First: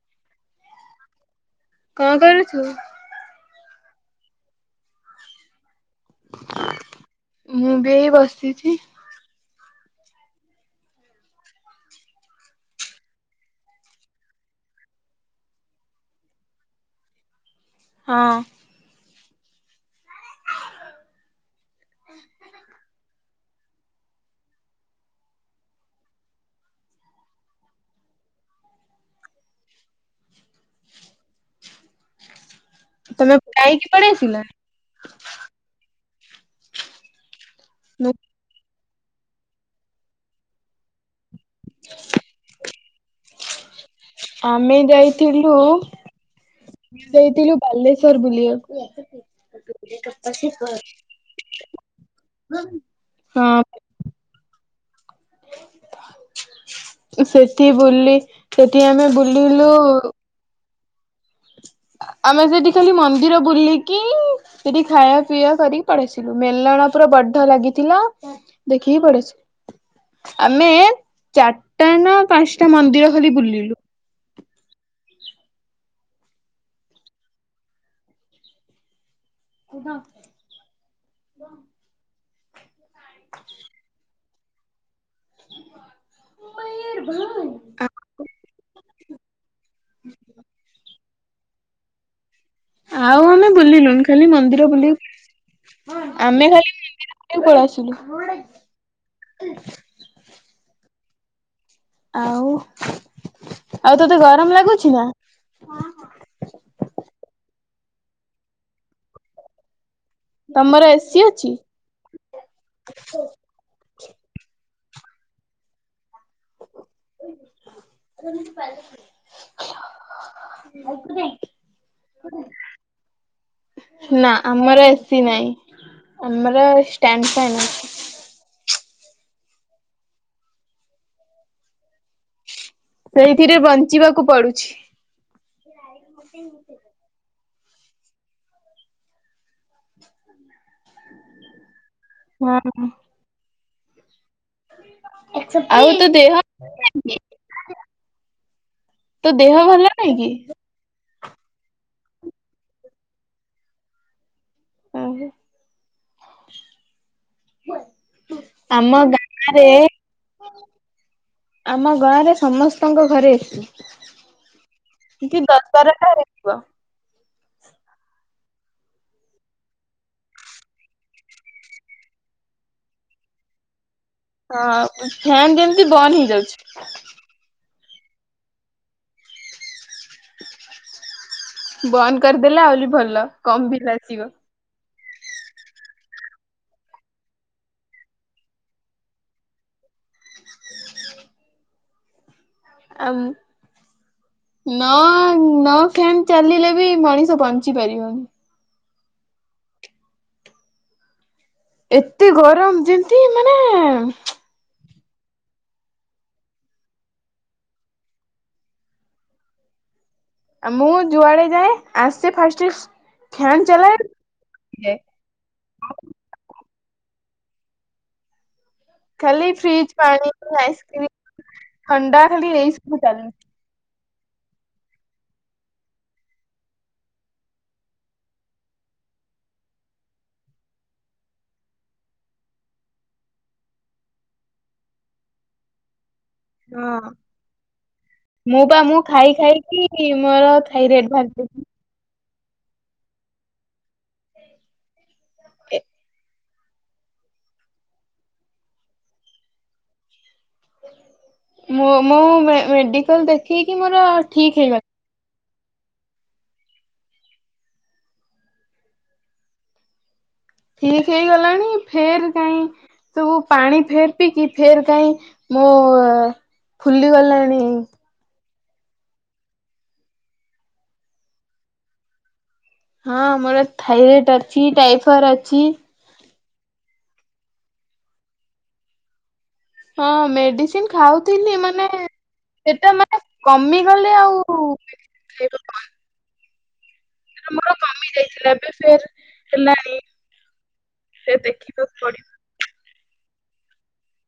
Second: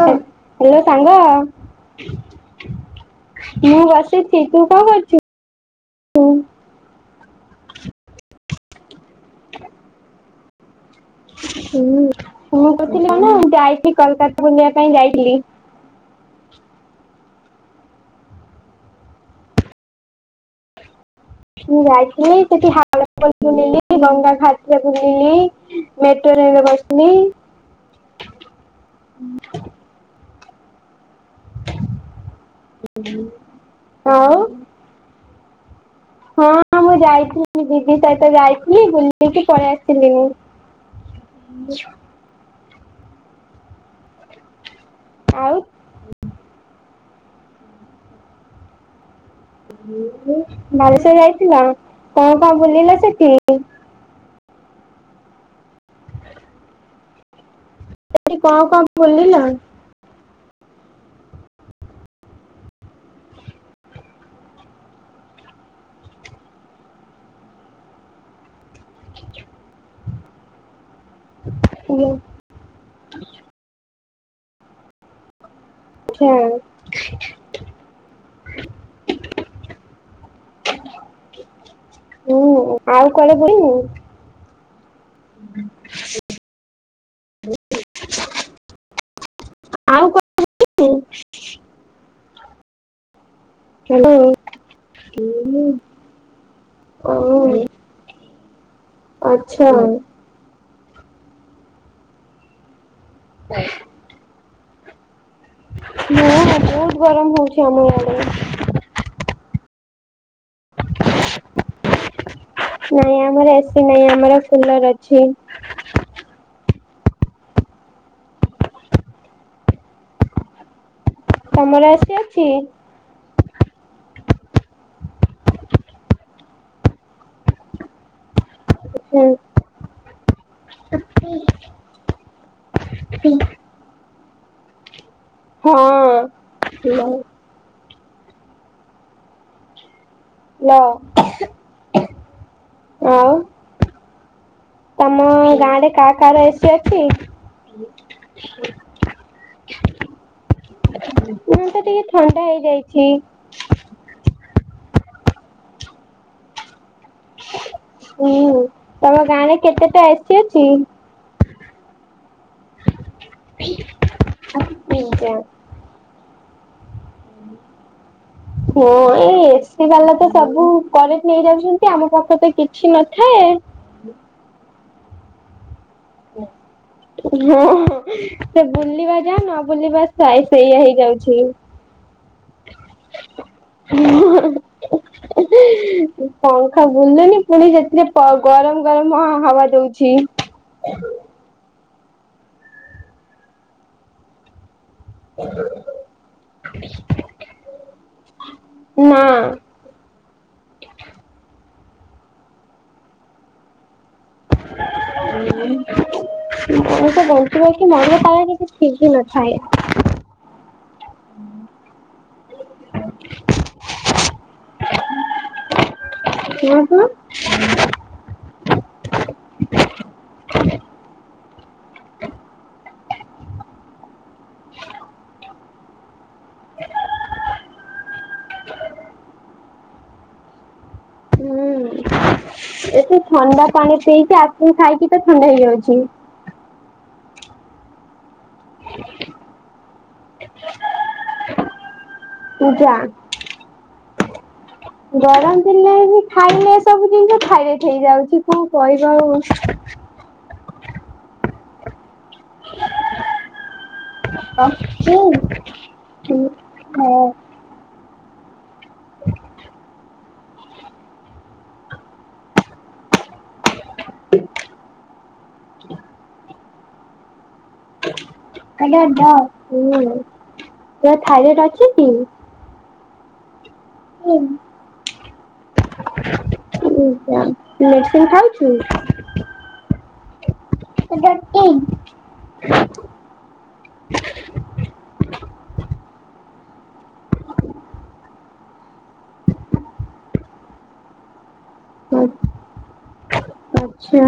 ହ ହ୍ୟାଲୋ କଣ କରୁଛୁ? ସାଙ୍ଗ ମୁଁ ବସିଛି ତୁ କଣ କରୁଛୁ? ମୁଁ ବି ଏଇ ବସିଛି। ହୁଁ ମୁଁ କହୁଥିଲି କନା ଯାଇଥିଲି କୋଲକତା ବୁଲିବା ପାଇଁ ଯାଇଥିଲି। ହଁ। ମୁଁ ଯାଇଥିଲି ସେଠି‌ ହା ବୁଲିଲି ଗଙ୍ଗା ଘାଟରେ ବୁଲିଲି ମେଟ୍ରୋରେ ବସିଲି। ତମେ ଗାଇକି ଆଉ ପଳିଆସିଲଣି? ହଁ ମୁଁ ଯାଇଥିଲି ଦିଦି ସହିତ ଯାଇଥିଲି ବୁଲି ଲିକି ପଳେ ଆସିଲିନି‌। ଆମେ ଆଉ ଯାଇଥିଲୁ‌। ସେଇଥିଲୁ ବାଲେଶ୍ଵର ବୁଲିବାକୁ। ବାଲେଶ୍ଵର ଯାଇଥିଲ, କଣ କଣ ବୁଲିଲ ସେଠି? ହଁ। ସେଠି ବୁଲି କଣ ସେଠି କଣ ଆମେ ବୁଲିଲ? ବୁଲିଲୁ ଆମେ ସେଠି ଖାଲି ମନ୍ଦିର ବୁଲିକି ସେଠି ଖାଇବା ପିଇବା କରିକି ପଳେଇ ଆସିଲୁ। ମେଲଣ ପୁରା ବଡ ଲାଗିଥିଲା। ଦେଖିକି ପଳେଇଆସିଲୁ, ଆମେ ଚାରିଟା ନା ଆଚ୍ଛା ପାଞ୍ଚଟା ମନ୍ଦିର ଖାଲି ବୁଲିଲୁ। ହୁଁ। କୁହ। ହୁଁ ଆଉ କୁଆଡେ ବୁଲିନୁ? ମୟୂରଭଞ୍ଜ। ଆଉ [unintelligible] [unintelligible] ଆଉ ଆମେ ବୁଲିଲୁନି, ଖାଲି ମନ୍ଦିର ବୁଲ ଆମେ ଖାଲି ଓ ମନ୍ଦିର ବୁଲିକି ପଳିଆସିଲୁ। ଆଛା। ଆଉ। [unintelligible] ଆଉ, ତତେ ଗରମ ଲାଗୁଛିି ନା? ମୁଁ, ବହୁତ ଗରମ ହଉଛି ଆମ ଆଡେ। ତମର ଏସି ଅଛି? ନାଇଁ ଆମର ନାଇଁ ଆମର କୁଲର ଅଛି। [unintelligible] ତମର ଏସି ଅଛି? ନା ଆମର ଏସି ନାଇଁ, ଆମର ଷ୍ଟାଣ୍ଡ ଫ୍ୟାନ ଅଛି। ହୁଁ। ସେଇଥିରେ ବଞ୍ଚିବାକୁ ପଡୁଛି। ହଁ। ହ୍ୟାଲୋ। ହଁ। ଆଉ। ତମ ଗାଁ ଆଉ ରେ, ତୋ କା କା ଦେହ ର ଏସି ଅଛି? [unintelligible] ତୋ ଦେହ ଭଲ ନାଇଁ କି? ମତେ ଟିକେ ଥଣ୍ଡା ହେଇଯାଇଛି। ଓହ। ହୁଁ, ଆମ ତମ ଗାଁ ଗାଁରେ କେତେଟା ଏସି ଅଛି? ଆମ ଗାଁରେ ସମସ୍ତଙ୍କ ଘରେ ଏସି। ଦିଟା। [unintelligible] ବାରଟା ହେଇଯିବ। [inaudible] ହଁ, ଏଇ ଏସି ବାଲା ତ ସବୁ କରେଣ୍ଟ ନେଇ ଯାଉଛନ୍ତି, ଆମ ପାଖରେ ତ କିଛି ନଥାଏ। ହଁ ଫ୍ୟାନ ଯେମିତି ବନ ହେଇଯାଉଛି। ହଁ ସେ ବୁଲିବା ଯା, ନ ବୁଲିବା ସେଇଆ ହେଇଯାଉଛି। ବନ୍ଦ କରିଦେଲେ ଆହୁରି ଭଲ, କମ ବିଲ ଆସିବ। [inaudible] ପଙ୍ଖା ବୁଲୁନି, ପୁଣି ସେଥିରେ ପ ଗରମ ଗରମ ହାୱା ଦଉଛି। [inaudible] ଆମ୍ ନ, ନ ଫ୍ୟାନ ଚାଲିଲେ ବି, ମଣିଷ ବଞ୍ଚି ପାରିବନି। ନା। ଏତେ ଗରମ ଯେମତି ମାନେ [unintelligible] ମନୀଷ ବଞ୍ଚିବ କି ମରିବ ତାର କିଛି ଠିକ ହିଁ ନଥାଏ। ମୁଁ ଯୁଆଡେ ଯାଏ ଆସେ ଫାଷ୍ଟ ଫ୍ୟାନ ଚଲାଏ। ଶୁଣନ୍ତୁ। ଖାଲି ଫ୍ରିଜ ପାଣି, ଆଇସ୍କ୍ରିମ, ଥଣ୍ଡା ଖାଲି ଏଇ ସବୁ ଚାଲିଚି। ହୁଁ ଏତେ ଥଣ୍ଡା ପାଣି ପିଇକି ଆଇସ୍କ୍ରିମ ଖାଇକି ତ ଥଣ୍ଡା ହେଇଯାଉଛି। ହଁ। ମୁଁ ପା ମୁଁ ଖାଇ ଖାଇକି ମୋର ଥାଇରେଡ୍ ବାହାରି ପଡ଼ିଚି। ପୂଜା ଗରମ ଦିନେବି। ଖାଇଲେ ଏ ସବୁ ଜିନିଷ ଥାଇରେଟ ହେଇଯାଉଛି। କଣ କହିବ ଆଉ। ମୁଁ ମୁଁ ମେଡିକାଲ ଦେଖେଇକି ମୋର। ଠିକ ହେଇଗଲା। କଣ କରୁଚୁ? ହ। ଠିକ୍ ହେଇଗଲାଣି। ଫେର୍ କାଇଁ ସବୁ ପାଣି ଫେଟିକି ଫେର୍ କାହିଁ ମୁଁ ଫୁଲିଗଲାଣି। ଆଜ୍ଞା ଜା ହୁ ତାର ଥାଇରଏଡ ଅଛି କି? ହଁ ମୋର ଥାଇରଏଡ ଅଛି। ଟାଇଫଏଡ ଅଛି। ଓ ହୋ ମେଡିସିନ ଖାଉଚୁ? ହଁ ମେଡିସିନ ଖାଉଥିଲି। ମାନେ ସେଟା। କମିଗଲେ ଆଉ ମେଡ଼ିସିନ୍। ମୋର କମି ଯାଇଥିଲା। ଏବେ ଫେର୍ ହେଲାଣି। ସେ ଦେଖିବାକୁ ପଡିବ। ଆଛା।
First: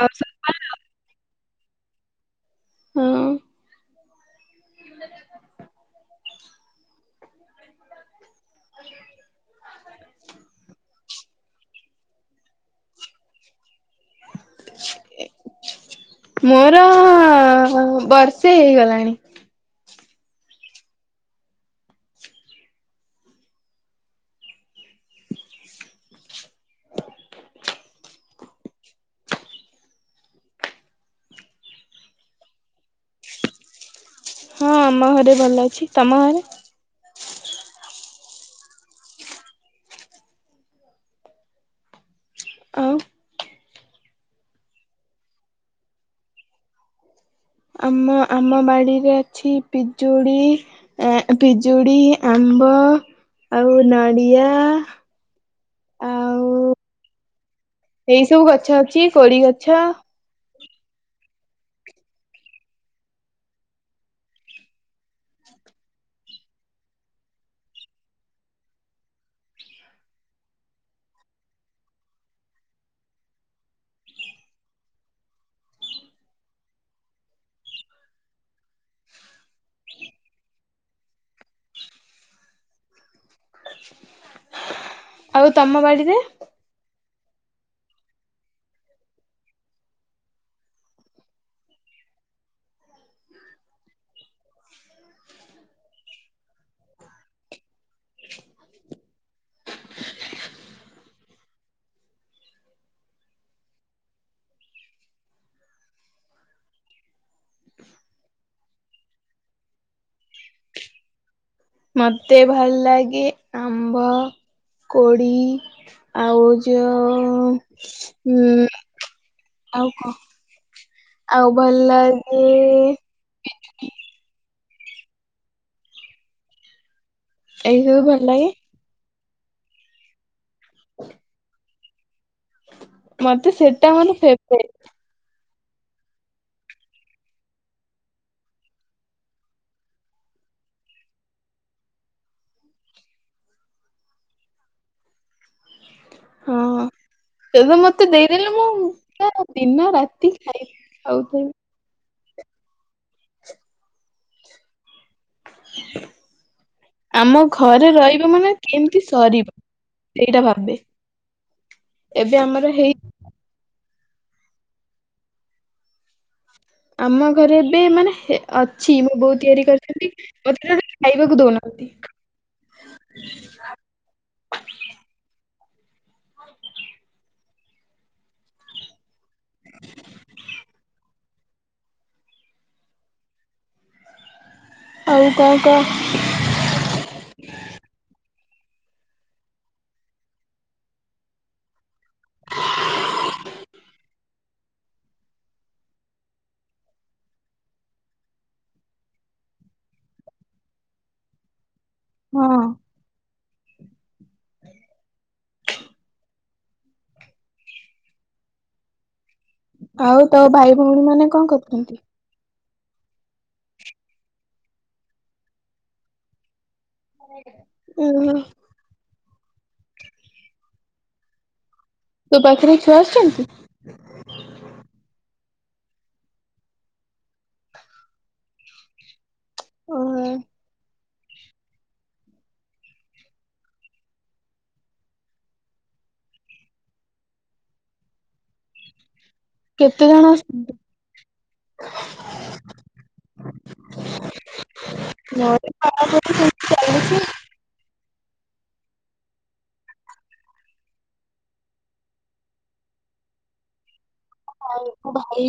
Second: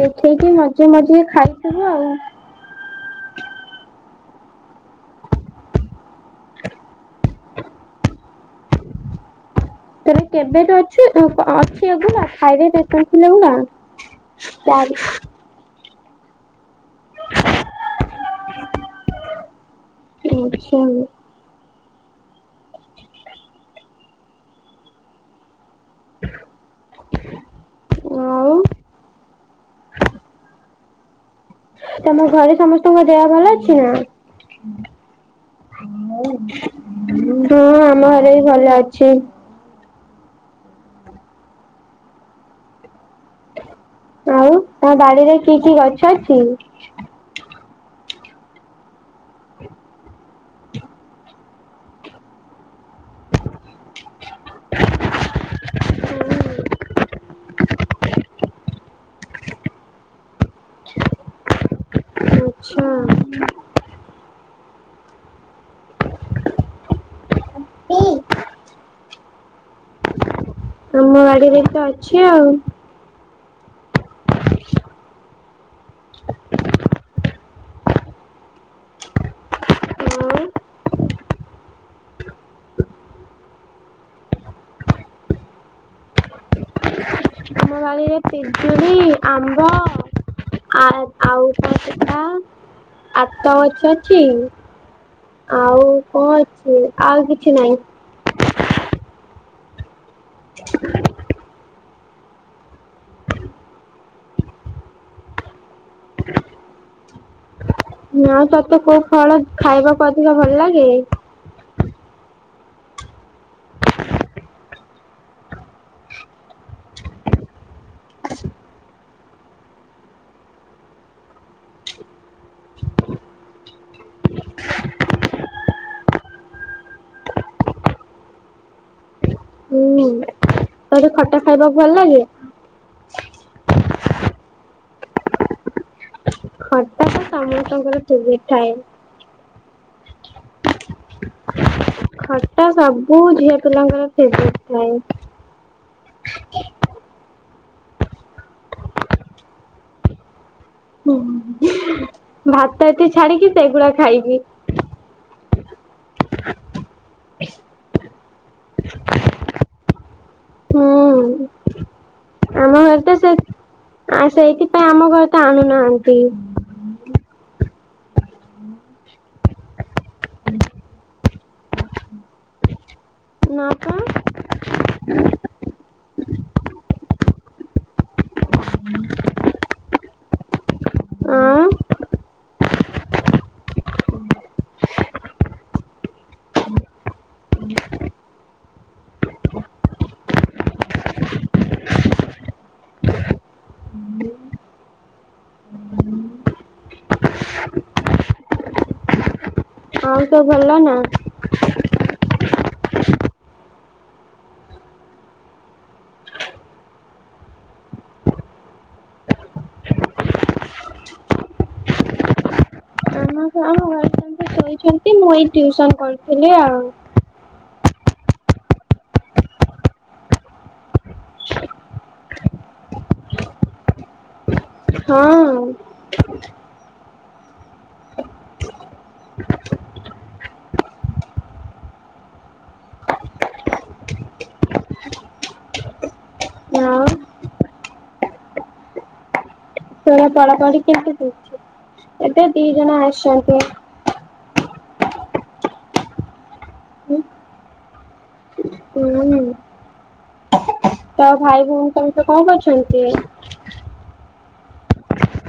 ଦେଖେଇକି ମଝି ମଝିରେ ଖାଇ ଦବୁ ଆଉ। ହଁ। ତୋର କେବେଠୁ ଅଛି? ଅଛି [unintelligible] ନା। ମୋର ବର୍ଷେ ହେଇଗଲାଣି। ବର୍ଷେ ହବ। ଆଉ। ତମ ଘରେ ସମସ୍ତଙ୍କ ଦେହ ଭଲ ଅଛି ନା? ହଁ ଆମ ଘରେ ଭଲ ଅଛି। ତମ ଘରେ? ହଁ ଆମ ଘରେ ଭଲ ଅଛି। ଆଉ। ଆଉ ତମ ବାଡିରେ କି କି ଗଛ ଅଛି? ଆମ ଆମ ବାଡ଼ିରେ ଅଛି ପିଜୁଳି। ପିଜୁଡ଼ି, ଆମ୍ବ। ଆଉ ନଡ଼ିଆ ଆଉ। ଏଇ ସବୁ ଗଛ ଅଛି। କୋଡି ଗଛ। ହଁ। ତମ ବାଡିରେ ବି ତ ଅଛି ଆଉ। ଆଉ ଆଉ ତମ ବାଡ଼ିରେ? ଆମ ବାଡିରେ ପିଜୁୁଳି, ଆମ୍ବ। ଆ ଆଉ କଣ ସେଟା ଆତ ଗଛ ଅଛି? ଆଉ କଅ ଅଛି? ଆଉ କିଛି ନାଇଁ। ହଁ ତତେ କୋଉ ଫଳ ଖାଇବାକୁ ଅଧିକ ଭଲ ଲାଗେ? ମତେ ଭଲ ଲାଗେ ଆମ୍ବ। କୋଡ଼ି ଆଉ ଯୋ ଉଁ ଆଉ କ ଆଉ ଭଲ ଲାଗେ ଏଇ ସବୁ ଭଲ ଲାଗେ। ହୁଁ ତତେ ଖଟା ଖାଇବାକୁ ଭଲ ଲାଗେ? ମତେ ସେଟା ମାନେ ଫେବ୍ରାଇଟି। ଖଟା ତ ସମସ୍ତଙ୍କର ଫେବ୍ରେଇଟି ଥାଏ। ଖଟା ସବୁ ଝିଅ ପିଲାଙ୍କର ଫେବ୍ରାଇଟି ଥାଏ। ଏଇତ ମତେ ଦେଇଦେଲେ ମୁଁ ଦିନ ରାତି ଖାଇବି ହୁଁ ଖାଉଥିଵି। ଭାତ ଏତେ ଛାଡିକି ସେଗୁଡା ଖାଇବି। ଆମ ଘରେ ରହିବ ମାନେ କେମତି ସରିବ ସେଇଟା ଭାବ ହୁଁ ଆମର ଆମ ହେଇ ଘରେ ତ ସେ ଆ ସେଇଥିପାଇ ଆମ ଘରେ ତ ଆଣୁନାହାନ୍ତି। ଆମ ଘରେ ଏବେ ମାନେ ହେ ଅଛି ମୋ ବୋଉ ତିଆରି କରିଛନ୍ତି। ମୋତେ ଖାଇବାକୁ ଦଉନାହାନ୍ତି। କଁ [unintelligible] [unintelligible] [unintelligible] ଅଁ ଆଉ କ କହ? ଆଉ ସବୁ ଭଲ ନା? ହଁ। ଆଉ ତୋ ଭାଇ ଭଉଣୀ ମାନେ କଣ କରୁଛନ୍ତି? ଆମ ହଁ [unintelligible] ସୋଇଛନ୍ତି ମୁଁ ଏଇ ଟିୟୁସନ କରିଥିଲି ଆଉ। ଓ ହୋ। ତୋ ପାଖରେ ଛୁଆ ଆସୁଛନ୍ତି? ହଁଅଁ ଓହୋ। ନାଁ। କେତେ ତୋର ଜଣ ଆସୁଛନ୍ତି? ପଢାପଢି କେମତି ଚାଲିଛି ଏବେ ଦି ଜଣ ଆସିଛନ୍ତି। ମୋର ପଢ଼ା ପଢି ସେମିତି ଚାଲିଛି। ହୁଁ ଉଁ ତ ଭାଇ ଭଉଣୀ ସମସ୍ତେ କଣ କରୁଛନ୍ତି? ଭାଇ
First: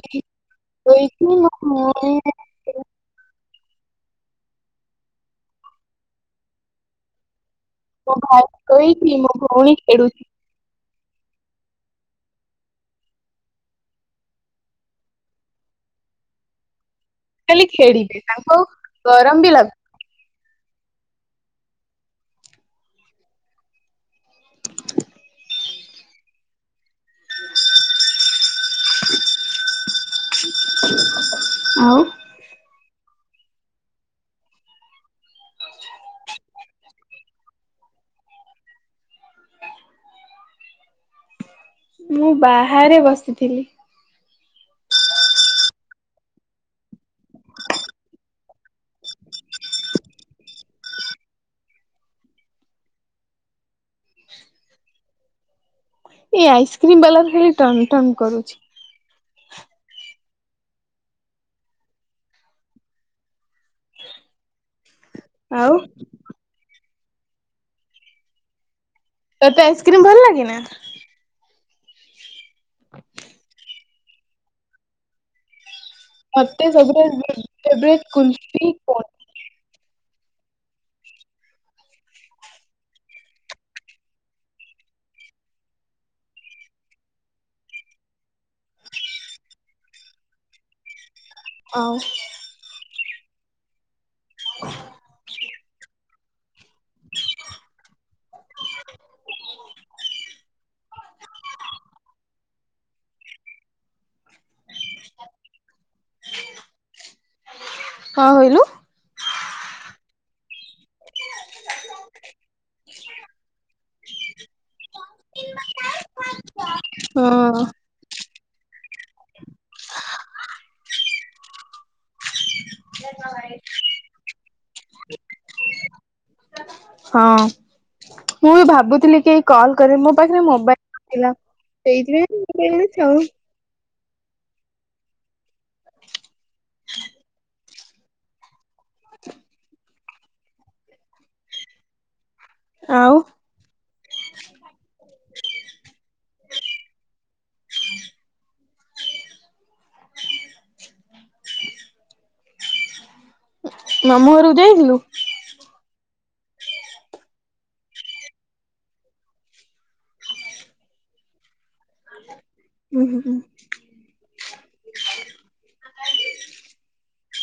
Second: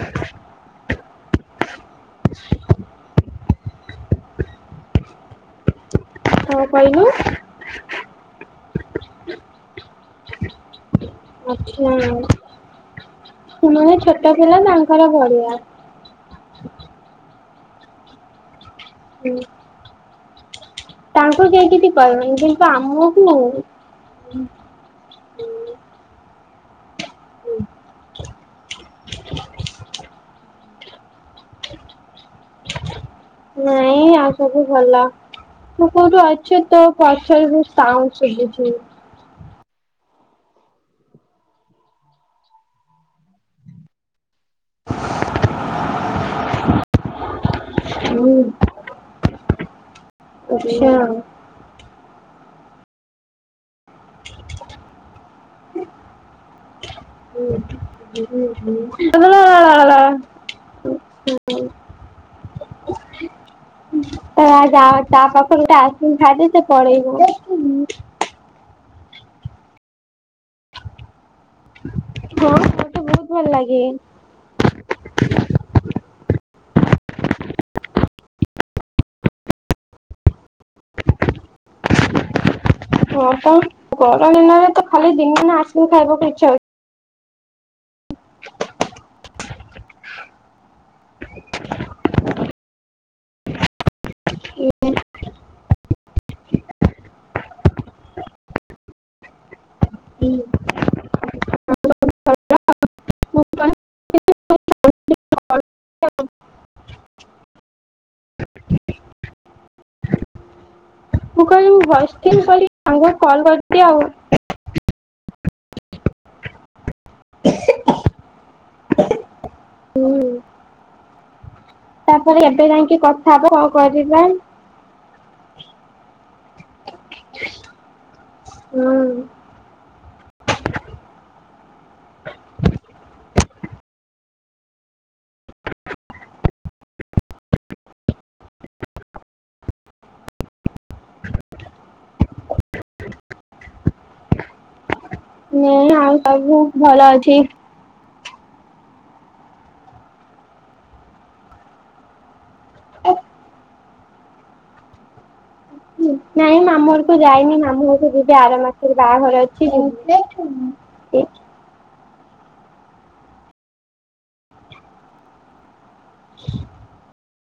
ସୋଇଛି ଆଉ ଭଉଣୀ କଣ କହିଲୁ? ମୋ ଭାଇ ଶୋଇଛି ମୋ ଭଉଣୀ ଖେଳୁଛି। ଛୁଆଁ ସେମାନେ ଛୋଟ ପିଲା ତାଙ୍କର ବଢ଼ିଆ। ଖାଲି ଖେଳିବି ତାଙ୍କୁ ଗରମ ବି ଲାଗୁ ତାଙ୍କୁ କେହି କିଛି କହିବେନି କିନ୍ତୁ ଆମକୁ [unintelligible] ଆଉ ନାଇ ଆଉ ସବୁ ଭଲ। ତୁ କଉଠି ଅଛୁ ତ ପଛରୁ ସାଉଣ୍ଡ ଶୁଭୁଛି। ମୁଁ ବାହାରେ ବସିଥିଲି। ହୁଁ। [inaudible] ଆଛା। ଏଇ ଆଇସିକ୍ରିମ ବଲା ଟା ଖାଲି ଟନ ଟନ [inaudible] ତ ଯାଅ ତା ପାଖରୁ ଗୋଟେ ଆଉ ଆଇସକ୍ରିମ ଖାଇଦିଅ ସେ ପଳେଇବ। ତୋତେ ଆଇସ୍କ୍ରିମ୍ ଭଲ ଲାଗେ ନା? ମତେ ବହୁତ ଭଲ ଲାଗେ। ମତେ ସବୁଠାରୁ [unintelligible] ଫେଭରେଟ କୁଲଫି କୋନ। ହଁ ତ ଗରମ ଦିନରେ ତ ଖାଲି ଦିନମାନେ ଆଇସ୍କ୍ରିମ ଖାଇବାକୁ ଇଚ୍ଛା ହୁଏ। ଅଉ ହଉଛି। [inaudible] ମୁଁ [unintelligible] ହଁ କହିଲୁ ମୁଁ କହିଲି [unintelligible] ହଁ। [unintelligible] ତାପରେ ଏବେ ଯାଇକି କଥା ହବ କଣ କରିବା। ହଁ ମୁଁ ବି ହୁଁ ଭାବୁଥିଲି କି କଲ୍ କରୀମି ମୋ ପାଖରେ ମୋବାଇଲ ନଥିଲା। ସେଇଥିପାଇ [unintelligible] ଆଉ। [inaudible] ଆଉ। ନା ଆଉ ସବୁ ଭଲ ଅଛି। [inaudible] ମାମୁଁ ଘରକୁ ଯାଇଥିଲୁ। ନାଇଁ ମାମୁଁ ଘରକୁ ଯାଇନି ମାମୁଁ ଘରକୁ ଯିବି ଆର ମାସରେ ବାହାଘର ଅଛି ଯିବି। [inaudible] ଉୁଁ ହୁ ହୁଁ। [inaudible]